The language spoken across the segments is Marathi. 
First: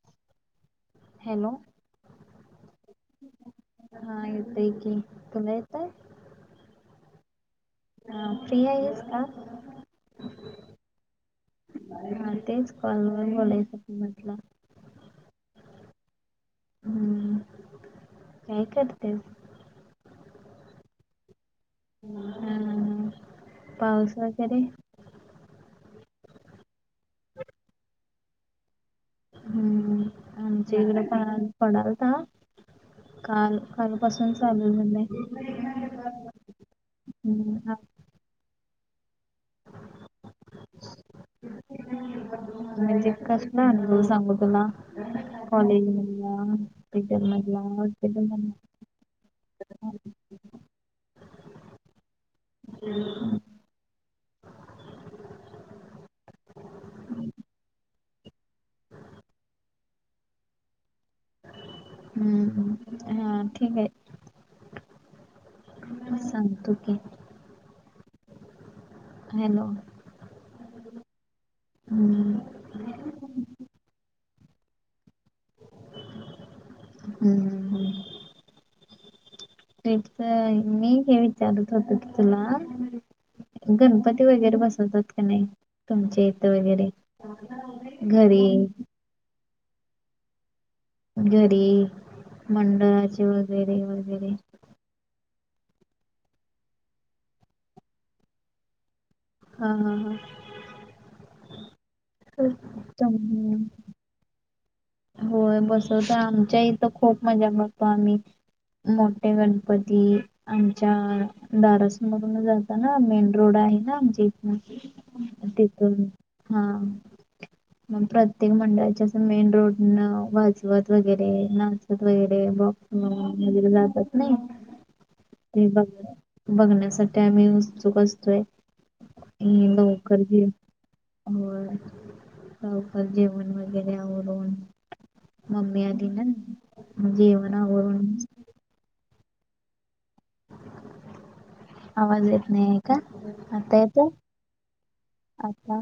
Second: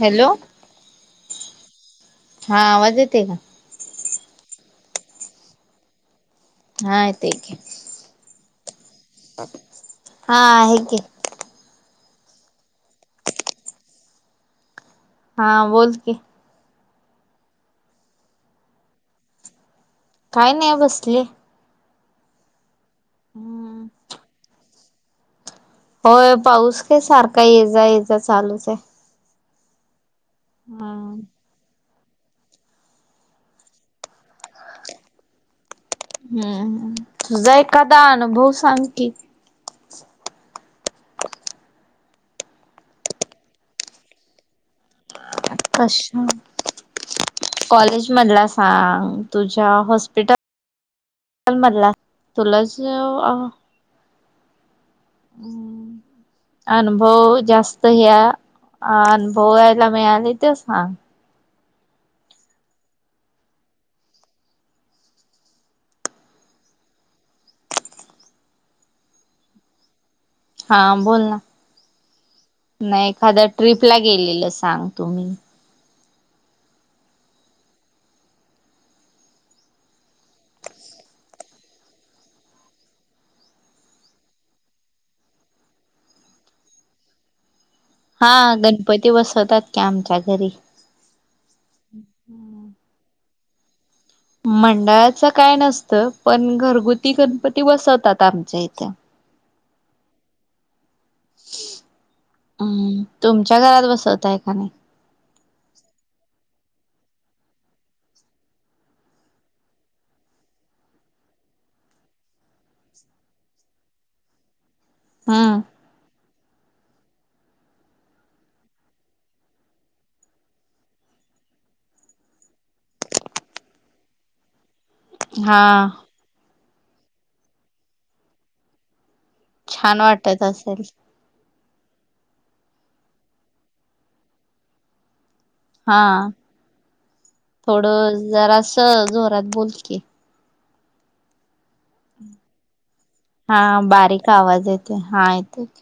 हॅलो हॅलो हा आवाज येते का हा येतयकीी तला येतय हा य ते आहेक आहे ह प्रिया येस का हा हेक ह तेच कॉलवर बोलायचं त म्हटलं हा बोल क हम्म काय करतेस काय नाही बसले हम ह हम्म पाऊस वगैरे होय पाऊस काय सारखा ये जा ये जा चालूच आहे हम्मलं हम्म पण पडालता काल कालपसून चालू झा नाही हम्म तू हम्म जाय आ- कादा अनुभव सांग की म्हणजे कसलं अनुभू सांगू तुला कॉलेज कशा मला टटर मलाॉस्ट म अ तुझ्या हॉस्पिटल मधला तुलाच [inaudible] अनुभव जास्त ह्या अनुभवायला मिळाले ते सांग हम्म हा ठीक आहे म सांगतो की हॅलो हा बोल ना हम्म नाही एखाद्या ट्रिपला गेलेलं सांग तुम्ही हम्म हम् तच मी हे विचारत होत की तुला गणपती वगैरे बसवतात का नाही तुमचे इथं वगैरे हा घरी गणपती बसवतात की आमच्या घरी घरी मंडळाचे वगैरे वगैरे मंडळाचं काय नसतं पण घरगुती गणपती बसवतात आमच्या इथे हा हा हा हा हम्म तुमच्या तुम- घरात बसवतयखा नाही होय बसव तर आमच्या इथं खूप मजा करतो आम्ही मोठे गणपती आमच्या दादाचं लग्न झालत ना, मेन रोड आहे ना, आमच्या इथ हम्म तिथून हा मग प्रत्येक मंडळाचें मेन रोड वाजवत वगैरे, नाचत वगैरे, बॉक् वगैरे जातात नाही हा ते बघ, बघण्यासाठी आम्ही उत्सुक असतोय. हम, छान लवकर घे वाटत असेल होय लवकर जेवण वगैरे आवरून मम्मी हा आली ना जेवणवरून त जोरात बोल क आवाज येत नाही आहे का? आता हा येतोय? बारीक आवाज येतोय, हा येतोय. आता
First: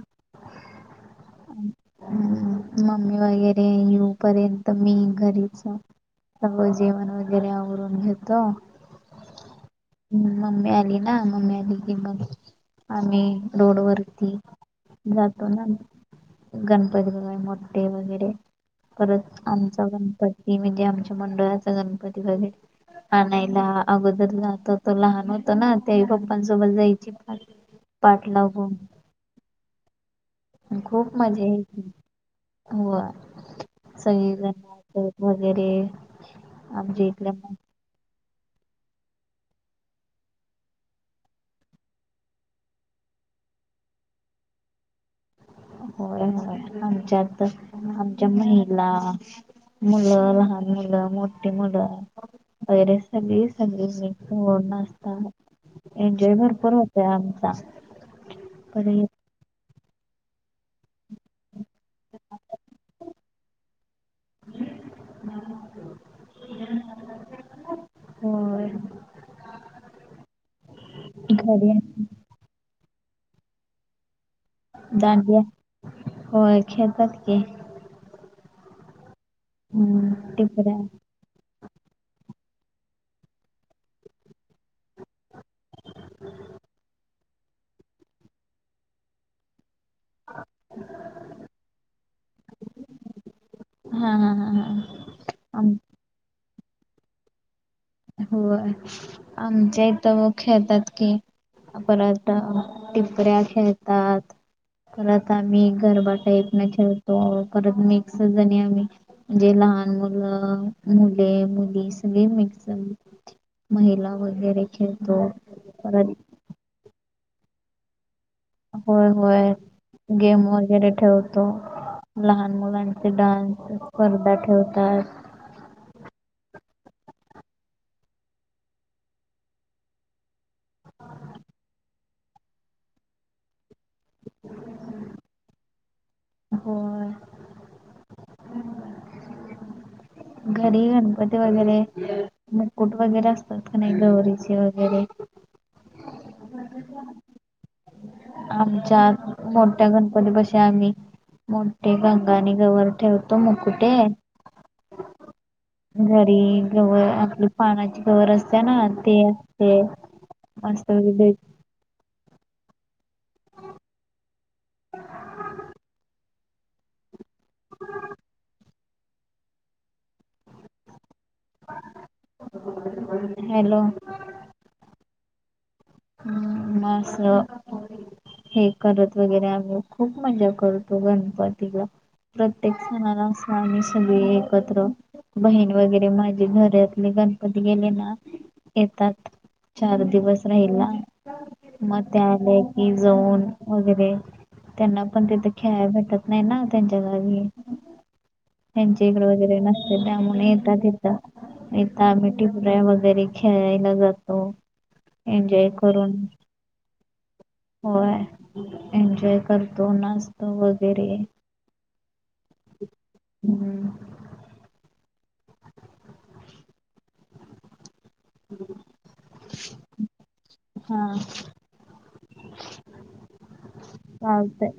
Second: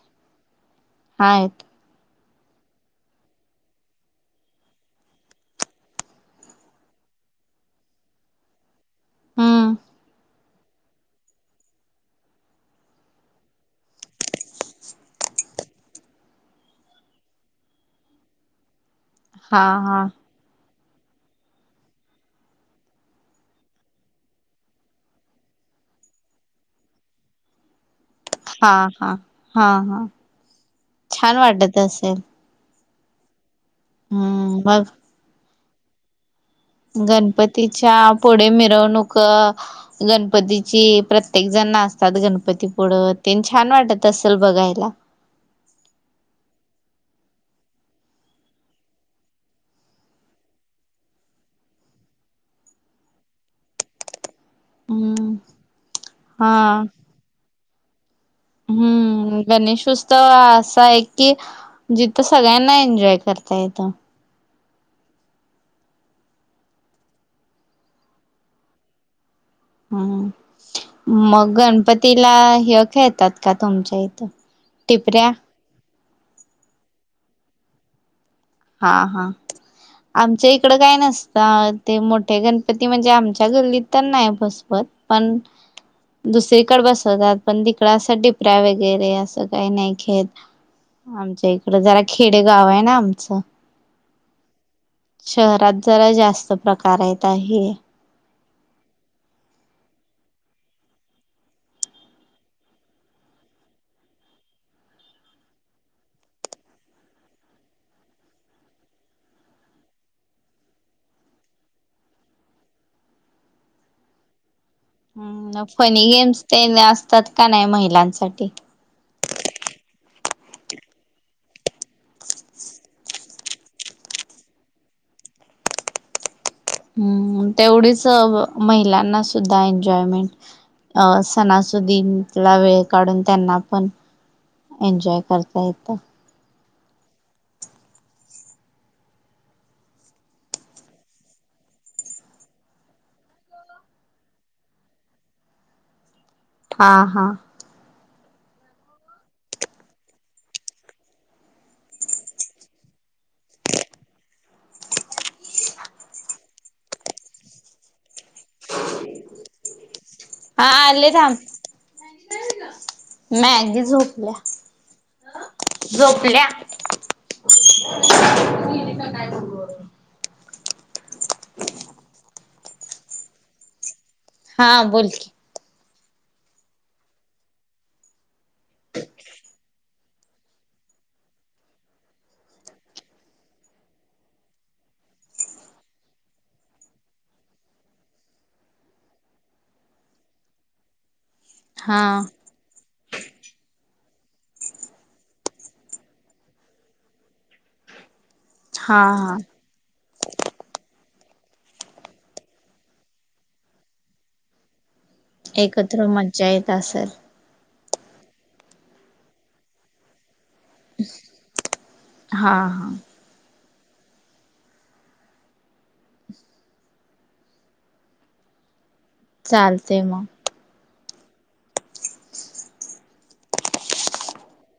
हम्! मम्मी वगैरे येऊ पर्यंत मी घरीच सगळ जेवण वगैरे आवरून घेतो, हम्म हम्. मम्मी आली ना, मम्मी आली की मग, आम्ही रोड वर जातो ना, गणपती बगाय मोठे वगैरे परत हा आमचा हा गणपती, म्हणजे आमच्या मंडळाचा गणपती बघल आणनायला अगोदर जात होतो ना, तेव्हा लहान होतो ना, तत्यावेळी पप्पांसोबत जायची पा [inaudible] [unintelligible] [inaudible] हा, हा. हा, हा. खूप छान मजा वाटत येते. असेल होय, सगळीजण हम्म मग नाटक वगैरे आमच्या इथल्या गणपतीच्या पुढे मिरवणूक गणपतीची, प्रत्येक जण नाचतात गणपती पुढ, ते छान वाटत असेल बघायला. होय होय, आमच्यात आमच्या महिला मुलं, लहान मुलं, मोठी मुलं वगैरे सगळी सगळी, म ओढ न हम्म असतात एन्जॉय हा भरपूर होतय आमचा. परत हम्म! गणेशउत्सव त असा आहे की, जिथं सगळ्यांना एन्जॉय करता येतं होय हम! मग घरी गणपतीला हे खेळतात का तुमच्या इथं टिपऱ्या दांडया, होय खेळतात की. हा हा, हम्म आमच्या इकड टिपऱ्या काय नसतात. ते मोठे गणपती म्हणजे, आमच्या गल्लीत तर नाही बसपत पण दुसरीकडे बसवतात. पण तिकड अस, टिपऱ्या वगैरे असं काही नाही खेे आमच्या इकडं जरा खेडे गाव आहे ना आमचं. हा. हा. हा. हा आम शहरात जरा जास्त प्रकार आहेत हे. हो आमच्या इथ म खेळतात की. परत टिपऱ्या खेळतात. परत आम्ही गरबा टाईप न खेळतो, परत मिक्सणी आम्ही म्हणजे लहान मुलं मुले, मुली सगळ मिक्स महिला वगैरे खेळतो हम् फनी परत गेम्स ते असतात का नाही महिलांसाठी? होय, होय, गेम वगैरे ठेवतो. लहान मुलांचे डान्स स्पर्धा ठेवतात. हम्म, तेवढीच महिलांना सुद्धा एन्जॉयमेंट. अ सणासुदी ला वेळ काढून त्यांना पण एन्जॉय करता येतं. होय. घरी गणपती वगैरे, मुकुट वगैरे असतात का नाही गौरीचे वगैरे. हा हा. आमच्या मोठ्या गणपतीपशी आम्ही मोठे गंगाने गववर ठेवतो मुकुटे. घरी गवर आपली पानाची गवर असते ना. ते असते हा मस्त आले व नाय आजी झोपल्या झोपल्या. [inaudible] [unintelligible] हॅलो. हा बोल की. हम् म अस हे करत वगैरे आम्ही खूप मजा करतो गणपतीला. प्रत्येक सणाला असे आम्ही सगळे एकत्र बहीण वगैरे माझे घरतले गणपती गेले ना येतात. चार दिवस राहिल्या, मग हा ते आले कि जाऊन वगैरे त्यांना पण तिथे खेळायला भेटत नाही ना त्यांच्या घरी. हा त्यांची इकड हा वगैरे नसते त्यामुळे येतात येत. हितं आम्ही टिपऱ्या वगैरे खेळायला जातो एनजॉयो एकत्र मजा येत असेल? होय. एन्जॉय करतो नाचतो वगैर तरे हा हा. हम्. चालते मग. हा चालतय.